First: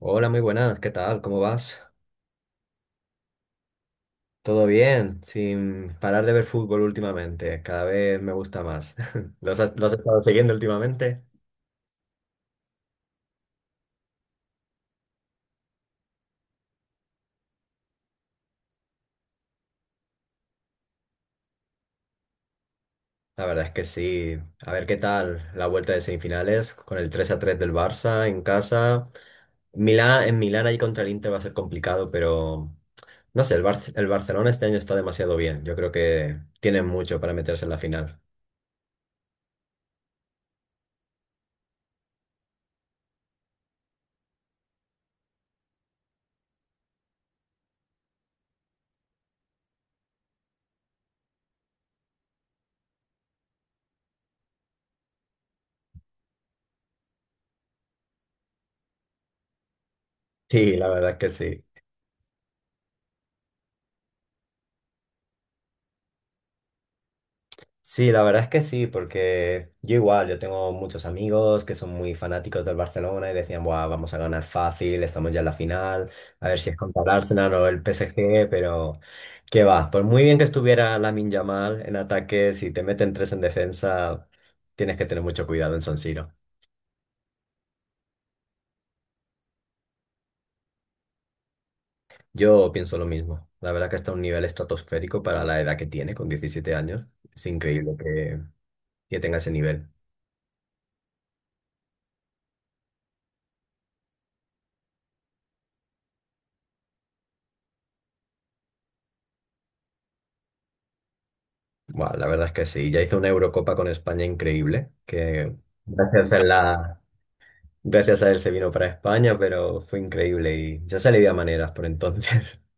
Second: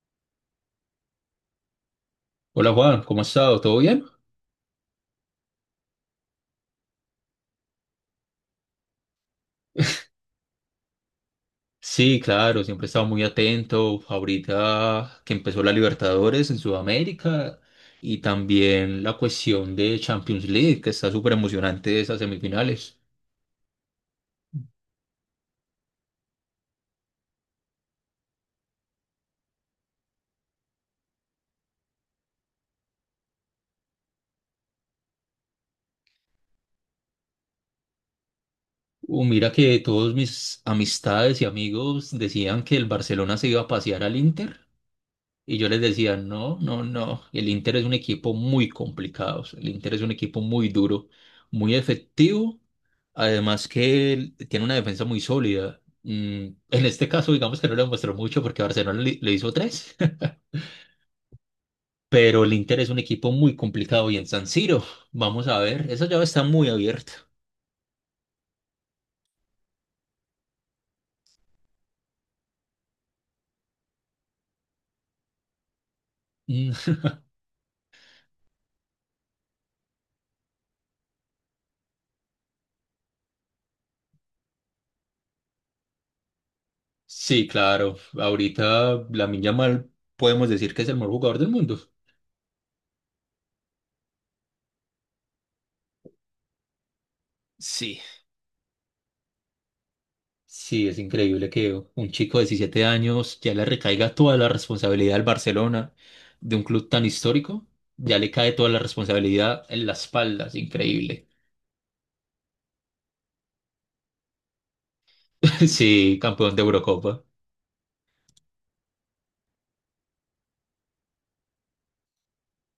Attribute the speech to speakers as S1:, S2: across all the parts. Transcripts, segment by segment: S1: Hola, muy buenas, ¿qué tal? ¿Cómo vas?
S2: Hola Juan, ¿cómo has estado? ¿Todo bien?
S1: ¿Todo bien? Sin parar de ver fútbol últimamente, cada vez me gusta más. ¿Lo has estado siguiendo últimamente?
S2: Sí, claro, siempre he estado muy atento. Ahorita que empezó la Libertadores en Sudamérica y también la cuestión de Champions League, que está súper emocionante esas semifinales.
S1: La verdad es que sí. A ver qué tal la vuelta de semifinales con el 3-3 del Barça en casa. Milán, en Milán ahí contra el Inter va a ser complicado, pero no sé, el Barcelona este año está demasiado bien. Yo creo que tienen mucho para meterse en la final.
S2: Mira que todos mis amistades y amigos decían que el Barcelona se iba a pasear al Inter. Y yo les decía, no, no, no, el Inter es un equipo muy complicado, o sea, el Inter es un equipo muy duro, muy efectivo, además que él tiene una defensa muy sólida. En este caso, digamos que no lo demostró mucho porque Barcelona le hizo tres.
S1: Sí, la verdad es que sí.
S2: Pero el Inter es un equipo muy complicado y en San Siro, vamos a ver, esa llave está muy abierta.
S1: Sí, la verdad es que sí, porque yo igual, yo tengo muchos amigos que son muy fanáticos del Barcelona y decían: "Buah, vamos a ganar fácil, estamos ya en la final, a ver si
S2: Mm.
S1: es contra el Arsenal o el PSG". Pero qué va, por muy bien que estuviera Lamine Yamal en ataque, si te meten tres en defensa, tienes que tener mucho cuidado en San Siro.
S2: Sí, claro, ahorita Lamine Yamal podemos decir que es el mejor jugador del mundo.
S1: Yo pienso lo mismo, la verdad que está a un nivel estratosférico para la edad que tiene, con 17 años, es increíble
S2: Sí,
S1: que tenga ese nivel.
S2: sí, es increíble que un chico de 17 años ya le recaiga toda la responsabilidad al Barcelona de un club tan histórico. Ya le cae toda la responsabilidad en las espaldas, increíble.
S1: Buah, la verdad es que sí. Ya hizo una Eurocopa con España increíble, que
S2: Sí,
S1: gracias a
S2: campeón de
S1: la...
S2: Eurocopa.
S1: gracias a él se vino para España, pero fue increíble y ya se le veía maneras por entonces.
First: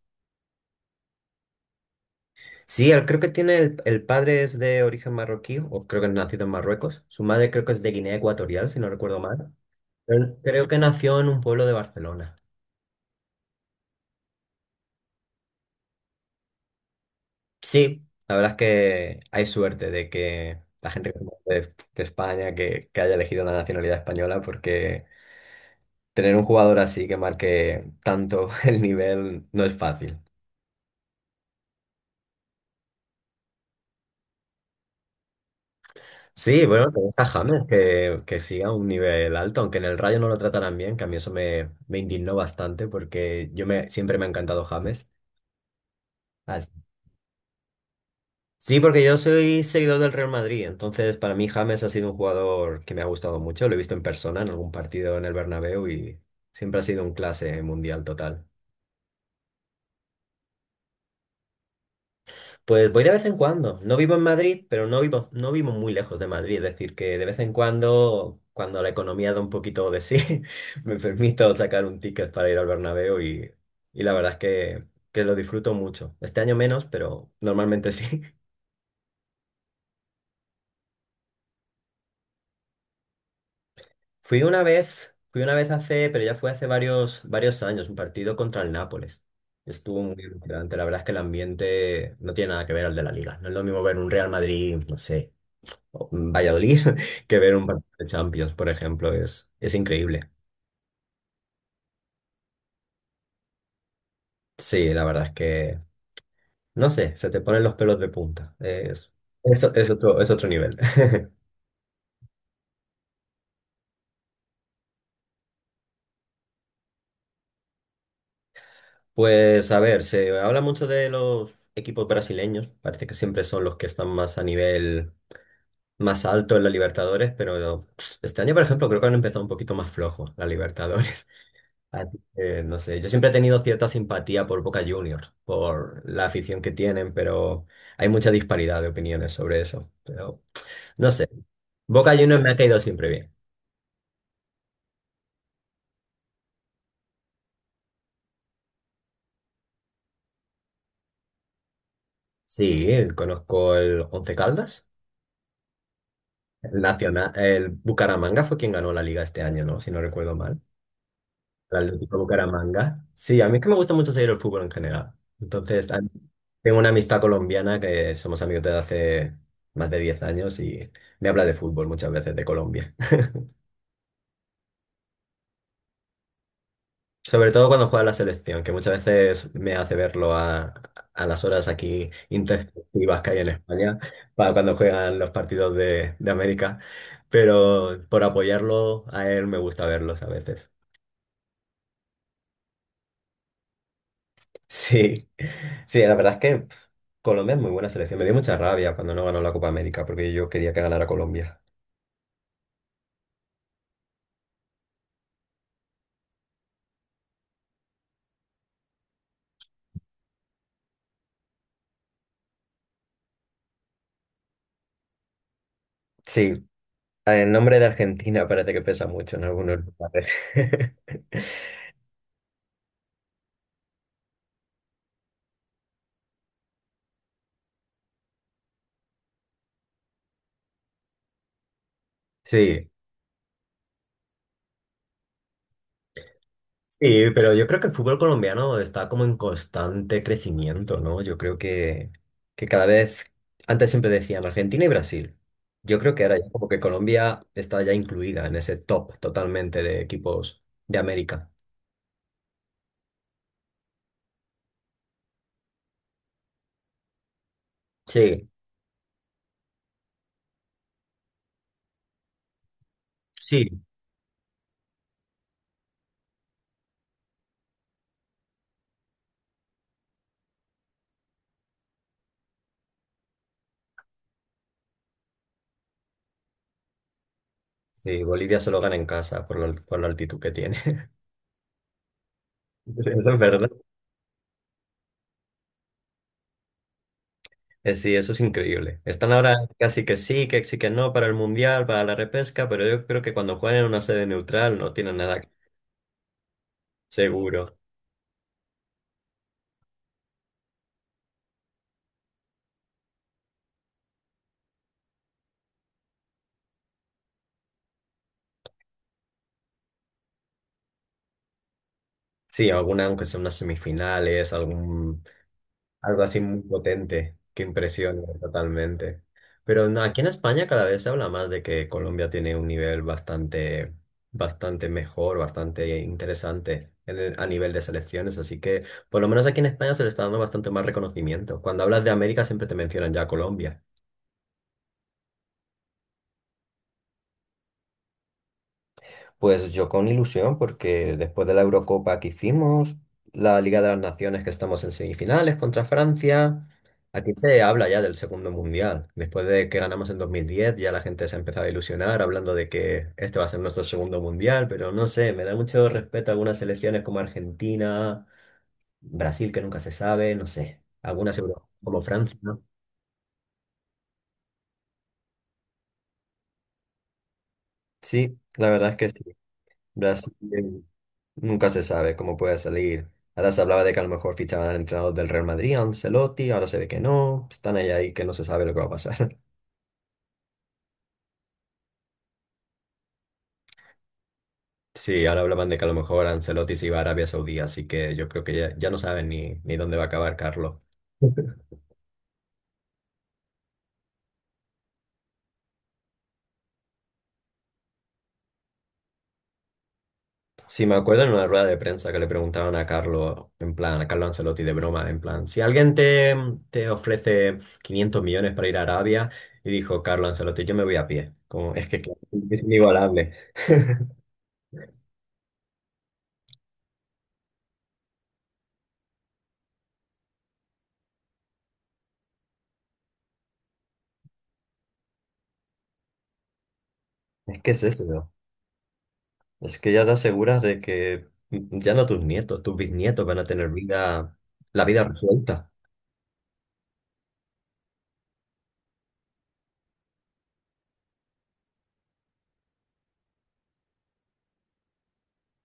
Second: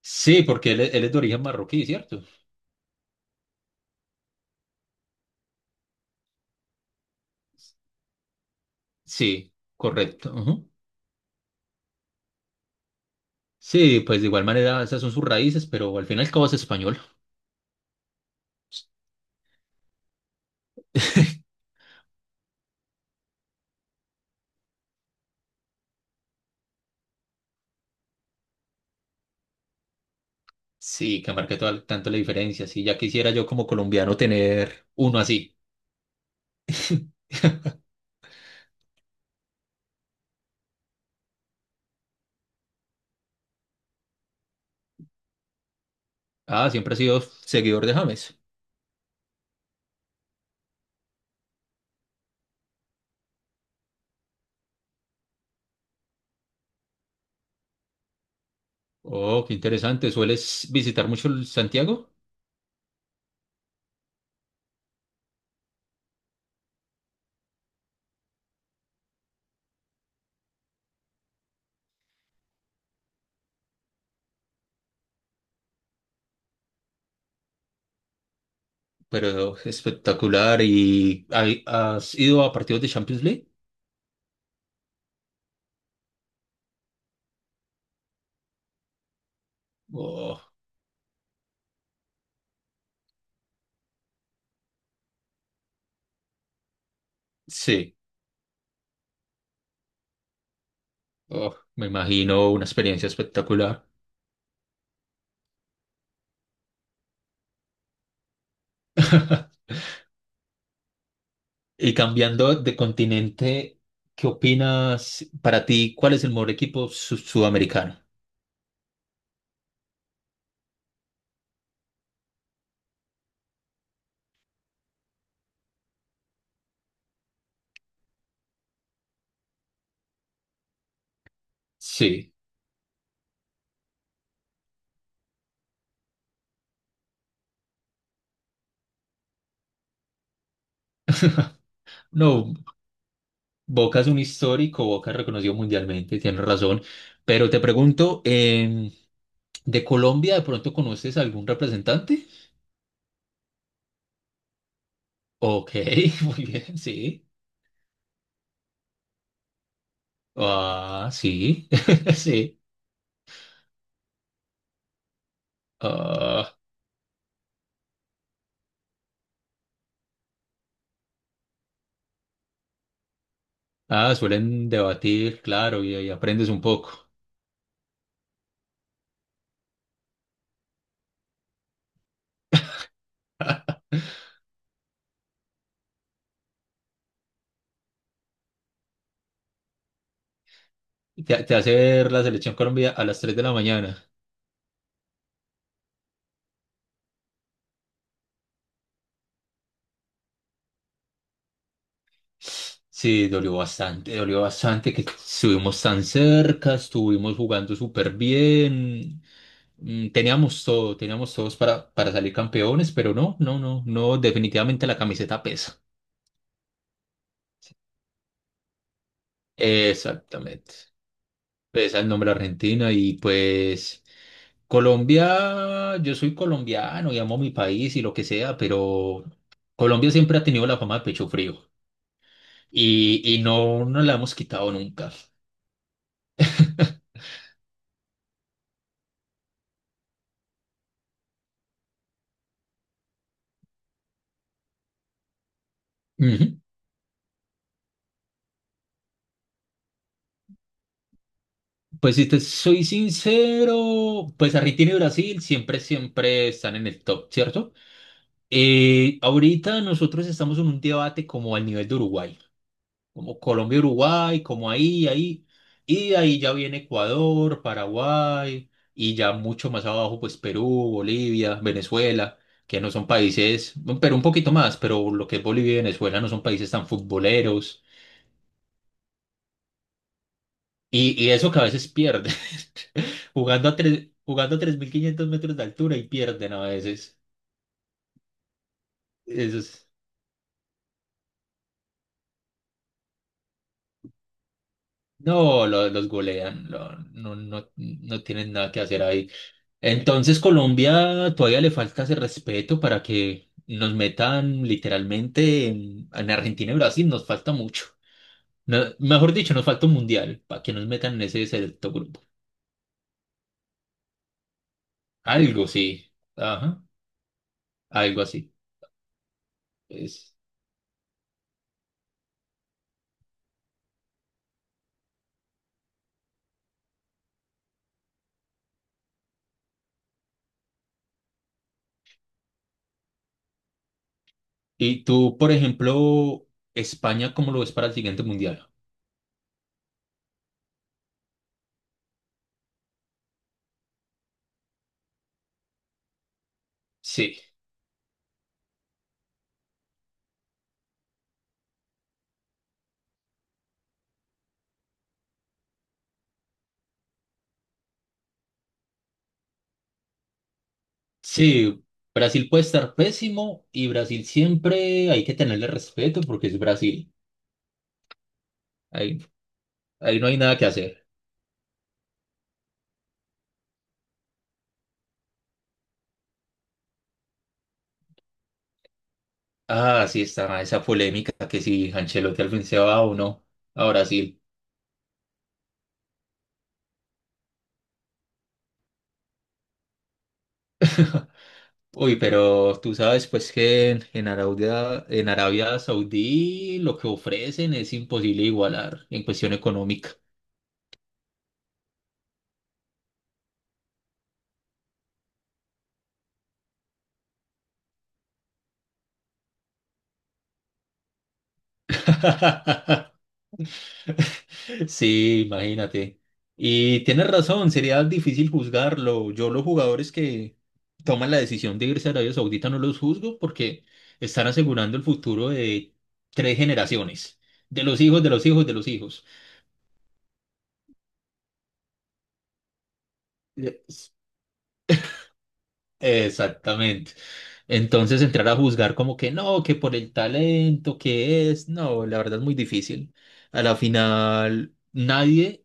S2: Sí, porque él es de origen marroquí, ¿cierto?
S1: Sí, él creo que tiene el padre es de origen marroquí, o creo que es nacido en Marruecos. Su madre creo que es de Guinea Ecuatorial, si no recuerdo mal.
S2: Sí, correcto.
S1: Él creo
S2: Ujú.
S1: que nació en un pueblo de Barcelona.
S2: Sí, pues de igual manera esas son sus raíces, pero al final cabo es español.
S1: Sí, la verdad es que hay suerte de que la gente que conoce de España, que haya elegido la nacionalidad española, porque... tener un jugador así que marque tanto el nivel no es fácil.
S2: Sí, que marque tanto la diferencia. Sí, ya quisiera yo como colombiano tener uno así.
S1: Sí, bueno, tenés a James, que siga un nivel alto, aunque en el Rayo no lo tratarán bien, que a mí eso me indignó bastante, porque siempre me ha encantado James. Así...
S2: Ah, siempre he sido seguidor de James.
S1: Sí, porque yo soy seguidor del Real Madrid, entonces para mí James ha sido un jugador que me ha gustado mucho. Lo he visto en persona en algún partido en el Bernabéu y siempre ha sido un clase mundial total.
S2: Oh, qué interesante. ¿Sueles visitar mucho el Santiago?
S1: Pues voy de vez en cuando. No vivo en Madrid, pero no vivo muy lejos de Madrid. Es decir, que de vez en cuando, cuando la economía da un poquito de sí, me permito sacar un ticket para ir al Bernabéu, y la verdad es que lo disfruto mucho. Este año menos, pero normalmente sí.
S2: Pero espectacular. ¿Y has ido a partidos de Champions League?
S1: Fui una vez, pero ya fue hace varios, varios años, un partido contra el Nápoles. Estuvo muy
S2: Oh,
S1: emocionante. La verdad es que el ambiente no tiene nada que ver al de la Liga. No es lo mismo ver un Real Madrid, no sé, o Valladolid, que ver un partido
S2: sí.
S1: de Champions. Por ejemplo, es increíble.
S2: Oh, me imagino una experiencia espectacular.
S1: Sí, la verdad es que, no sé, se te ponen los pelos de punta. Es, es, es otro, es otro nivel.
S2: Y cambiando de continente, ¿qué opinas para ti? ¿Cuál es el mejor equipo sudamericano?
S1: Pues a ver, se habla mucho de los equipos brasileños, parece que siempre son los que están más a nivel más alto en la Libertadores, pero este año, por ejemplo, creo que han empezado un poquito más flojos la Libertadores. Así
S2: Sí.
S1: que, no sé, yo siempre he tenido cierta simpatía por Boca Juniors, por la afición que tienen, pero hay mucha disparidad de opiniones sobre eso. Pero no sé, Boca Juniors me
S2: No,
S1: ha caído siempre bien.
S2: Boca es un histórico, Boca es reconocido mundialmente, tienes razón. Pero te pregunto, ¿de Colombia de pronto conoces algún representante?
S1: Sí, conozco el Once Caldas,
S2: Ok, muy bien,
S1: el
S2: sí.
S1: Nacional, el Bucaramanga fue quien ganó la liga este año, ¿no? Si no recuerdo mal.
S2: Ah, sí,
S1: El Atlético
S2: sí.
S1: Bucaramanga. Sí, a mí es que me gusta mucho seguir el fútbol en general. Entonces,
S2: Ah,
S1: tengo una amistad colombiana. Que somos amigos desde hace más de 10 años y me habla de fútbol muchas veces de Colombia.
S2: ah, suelen debatir, claro, y aprendes un poco.
S1: Sobre todo cuando juega la selección, que muchas veces me hace verlo a las horas aquí intempestivas que hay en España, para cuando juegan los partidos de América. Pero por apoyarlo a él me gusta verlos a veces.
S2: Te hace ver la selección Colombia a las 3 de la mañana.
S1: Sí, sí, la verdad es que Colombia es muy buena selección. Me dio mucha rabia cuando no ganó la Copa América, porque yo quería que ganara Colombia.
S2: Sí, dolió bastante que estuvimos tan cerca, estuvimos jugando súper bien. Teníamos todo, teníamos todos para salir campeones, pero no, no, no, no, definitivamente la camiseta pesa.
S1: Sí, el nombre de Argentina parece que pesa mucho en algunos lugares.
S2: Exactamente. Pesa el nombre Argentina y pues. Colombia, yo soy colombiano y amo mi país y lo que sea, pero Colombia siempre ha tenido la fama de pecho frío
S1: Sí,
S2: y no nos la hemos quitado nunca.
S1: sí, pero yo creo que el fútbol colombiano está como en constante crecimiento, ¿no? Yo creo que, que cada vez, antes siempre decían Argentina y Brasil. Yo creo que ahora ya
S2: Ujú.
S1: como que Colombia está ya incluida en ese top totalmente de equipos de América.
S2: Pues si te soy sincero, pues Argentina y Brasil siempre, siempre están en el top, ¿cierto?
S1: Sí.
S2: Ahorita nosotros estamos en un debate como al nivel de Uruguay. Como Colombia,
S1: Sí,
S2: Uruguay, como ahí, ahí, y de ahí ya viene Ecuador, Paraguay, y ya mucho más abajo, pues Perú, Bolivia, Venezuela, que no son países, bueno, pero un poquito más, pero lo que es Bolivia y Venezuela no son países tan futboleros,
S1: sí, Bolivia solo gana en casa por por la altitud que tiene.
S2: y eso que a veces pierden.
S1: Eso es verdad.
S2: Jugando a 3.500 metros de altura y pierden a veces.
S1: Sí, eso es increíble. Están ahora
S2: eso es-
S1: casi que sí, que sí, que no para el Mundial, para la repesca, pero yo creo que cuando juegan en una sede neutral no tienen nada
S2: No, los golean. No, no,
S1: seguro.
S2: no tienen nada que hacer ahí. Entonces Colombia todavía le falta ese respeto para que nos metan literalmente en, Argentina y Brasil, nos falta mucho. Mejor dicho, nos falta un mundial para que nos metan en ese selecto grupo.
S1: Sí, alguna, aunque sea unas semifinales,
S2: Algo sí,
S1: algo así muy
S2: ajá,
S1: potente, que
S2: algo
S1: impresiona
S2: así.
S1: totalmente. Pero no, aquí en
S2: Es-
S1: España cada vez se habla más de que Colombia tiene un nivel bastante, bastante mejor, bastante interesante en a nivel de selecciones. Así que por lo menos aquí en España se le está dando bastante más reconocimiento. Cuando hablas de América siempre te mencionan ya a Colombia.
S2: Y tú, por ejemplo, España, ¿cómo lo ves para el siguiente mundial?
S1: Pues yo con ilusión, porque después de la Eurocopa que hicimos, la Liga de las Naciones que estamos en semifinales contra Francia, aquí
S2: Sí,
S1: se habla ya del segundo mundial. Después de que ganamos en 2010, ya la gente se ha empezado a ilusionar hablando de que este va a ser nuestro segundo mundial, pero no sé, me da mucho respeto algunas selecciones como Argentina, Brasil, que nunca se sabe, no sé, algunas Euro
S2: sí,
S1: como Francia,
S2: Brasil
S1: ¿no?
S2: puede estar pésimo y Brasil siempre hay que tenerle respeto porque es Brasil.
S1: Sí, la verdad es que
S2: Ahí,
S1: sí.
S2: ahí no
S1: Brasil.
S2: hay nada que hacer.
S1: Nunca se sabe cómo puede salir. Ahora se hablaba de que a lo mejor fichaban al entrenador del Real Madrid, a Ancelotti, ahora se ve que no. Están ahí, ahí que no se sabe lo que va a pasar.
S2: Ah, sí, está esa polémica que si Ancelotti al fin se va o no a Brasil.
S1: Sí, ahora hablaban de que a lo mejor Ancelotti se iba a Arabia Saudí, así que yo creo que ya, ya no saben ni dónde va a acabar Carlo.
S2: Uy, pero tú sabes pues que en Arabia Saudí lo que ofrecen es imposible igualar en cuestión económica.
S1: Sí, me acuerdo en una rueda de prensa que le preguntaban a Carlo, en plan, a Carlo Ancelotti de broma, en plan, si alguien te ofrece 500 millones para ir a Arabia, y dijo Carlo Ancelotti: "Yo me voy a pie". Como, es que claro, es inigualable.
S2: Sí, imagínate. Y tienes razón, sería difícil juzgarlo. Yo los jugadores que toman la decisión de irse a Arabia Saudita no los juzgo porque están asegurando el futuro de tres generaciones,
S1: Es que es
S2: de los hijos,
S1: eso.
S2: de los hijos, de los hijos.
S1: Es que ya te aseguras de que ya no tus nietos, tus bisnietos van a tener
S2: Yes.
S1: vida, la vida resuelta.
S2: Exactamente. Entonces entrar a juzgar como que no, que por el talento, que es, no, la verdad es muy difícil. A la final, nadie,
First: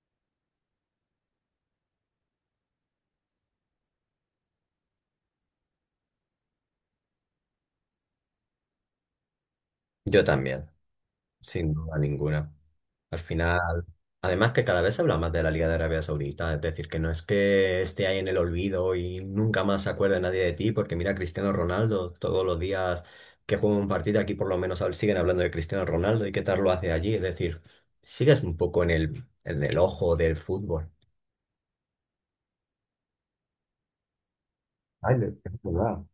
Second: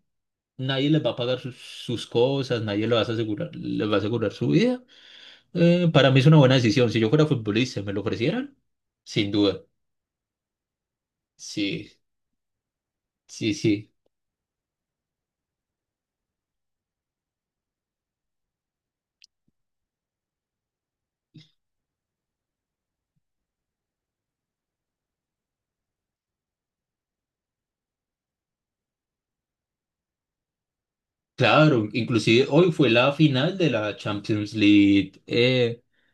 S2: nadie les va a pagar sus cosas, nadie les va a asegurar, les va a asegurar su vida. Para mí es una buena decisión. Si yo fuera futbolista y me lo ofrecieran, sin duda.
S1: Yo también, sin duda
S2: Sí,
S1: ninguna. Al
S2: sí,
S1: final,
S2: sí.
S1: además, que cada vez se habla más de la Liga de Arabia Saudita, es decir, que no es que esté ahí en el olvido y nunca más se acuerde nadie de ti, porque mira Cristiano Ronaldo, todos los días que juega un partido aquí por lo menos siguen hablando de Cristiano Ronaldo y qué tal lo hace allí, es decir, sigues un poco en el ojo del fútbol.
S2: Claro, inclusive hoy fue la final de la Champions
S1: Ay,
S2: League,
S1: es verdad.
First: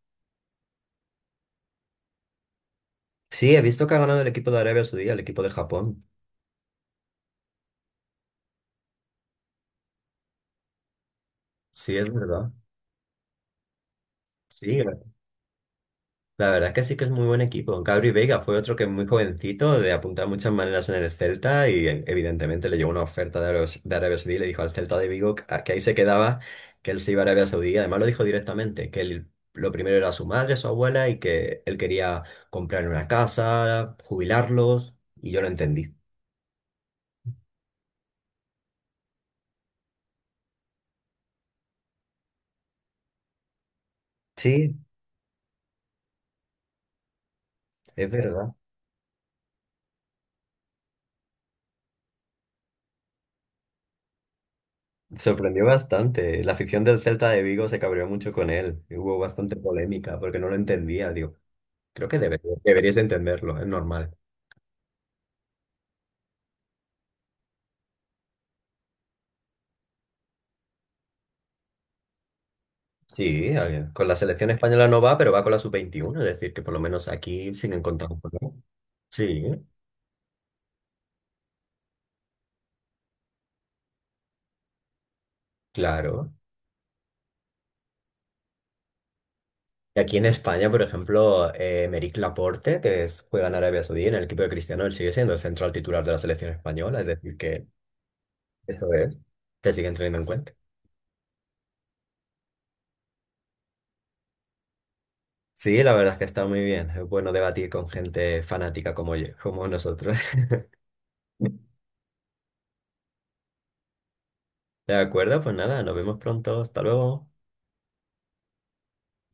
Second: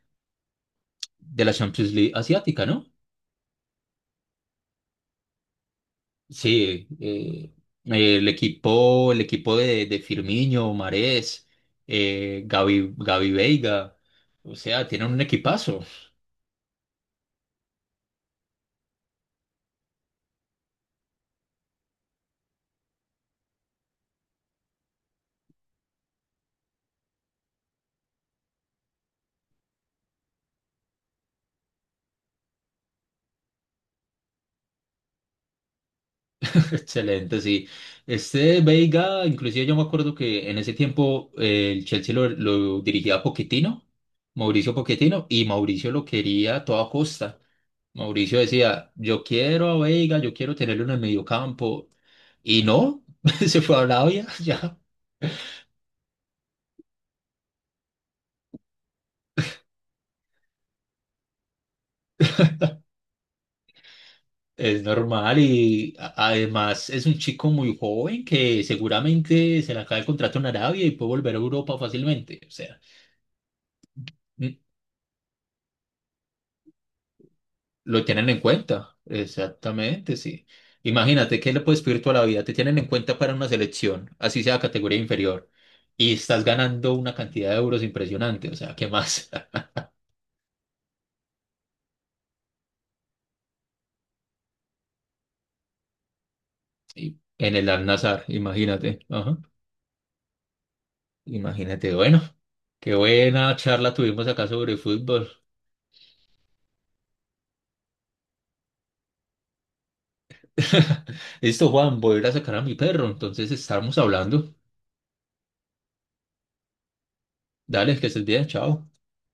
S2: de la Champions League asiática, ¿no?
S1: Sí, he visto que ha ganado el equipo de Arabia Saudí, el equipo de Japón.
S2: Sí, el equipo de Firmino, Marés,
S1: Sí, es verdad.
S2: Gavi Veiga, o
S1: Sí,
S2: sea,
S1: la
S2: tienen un equipazo.
S1: la verdad es que sí que es muy buen equipo. Gabri Veiga fue otro que, muy jovencito, de apuntar muchas maneras en el Celta, y evidentemente le llegó una oferta de Arabia Saudí, y le dijo al Celta de Vigo que ahí se quedaba, que él se iba a Arabia Saudí. Además lo dijo directamente, lo primero era su madre, su abuela, y que él quería comprar una casa, jubilarlos, y yo lo entendí.
S2: Excelente, sí. Este Veiga, inclusive yo me acuerdo que en ese tiempo el Chelsea lo dirigía Pochettino, Mauricio
S1: Sí,
S2: Pochettino, y Mauricio lo quería a toda costa.
S1: es
S2: Mauricio
S1: verdad.
S2: decía, yo quiero a Veiga, yo quiero tenerlo en el mediocampo, y no, se fue a Arabia. Ya.
S1: Sorprendió bastante. La afición del Celta de Vigo se cabreó mucho con él, y hubo bastante polémica porque no lo entendía. Digo, creo que deberías entenderlo, es normal.
S2: Es normal y además es un chico muy joven que seguramente se le acaba el contrato en Arabia y puede volver a Europa fácilmente. O sea,
S1: Sí, a ver, con la selección
S2: mm,
S1: española no va, pero va con la sub-21, es decir, que por lo menos aquí siguen
S2: lo
S1: contando
S2: tienen
S1: con
S2: en
S1: él.
S2: cuenta.
S1: Sí,
S2: Exactamente, sí. Imagínate que le puedes pedir toda la vida. Te tienen en cuenta para una selección, así sea categoría inferior, y
S1: claro.
S2: estás ganando una cantidad de euros impresionante. O sea, ¿qué más?
S1: Y aquí en España, por ejemplo, Emeric Laporte, que juega en Arabia Saudí, en el equipo de Cristiano, él sigue siendo el central titular de la selección española, es
S2: Y
S1: decir,
S2: en
S1: que
S2: el Al-Nassr,
S1: eso
S2: imagínate.
S1: es,
S2: Ajá.
S1: te siguen teniendo en cuenta.
S2: Imagínate, bueno. Qué buena charla tuvimos acá sobre fútbol.
S1: Sí, la verdad es que está muy bien. Es bueno debatir con gente fanática como yo, como nosotros.
S2: Listo, Juan, voy a ir a sacar a mi perro. Entonces estamos hablando.
S1: De acuerdo, pues nada, nos vemos pronto. Hasta luego.
S2: Dale, que estés bien, chao.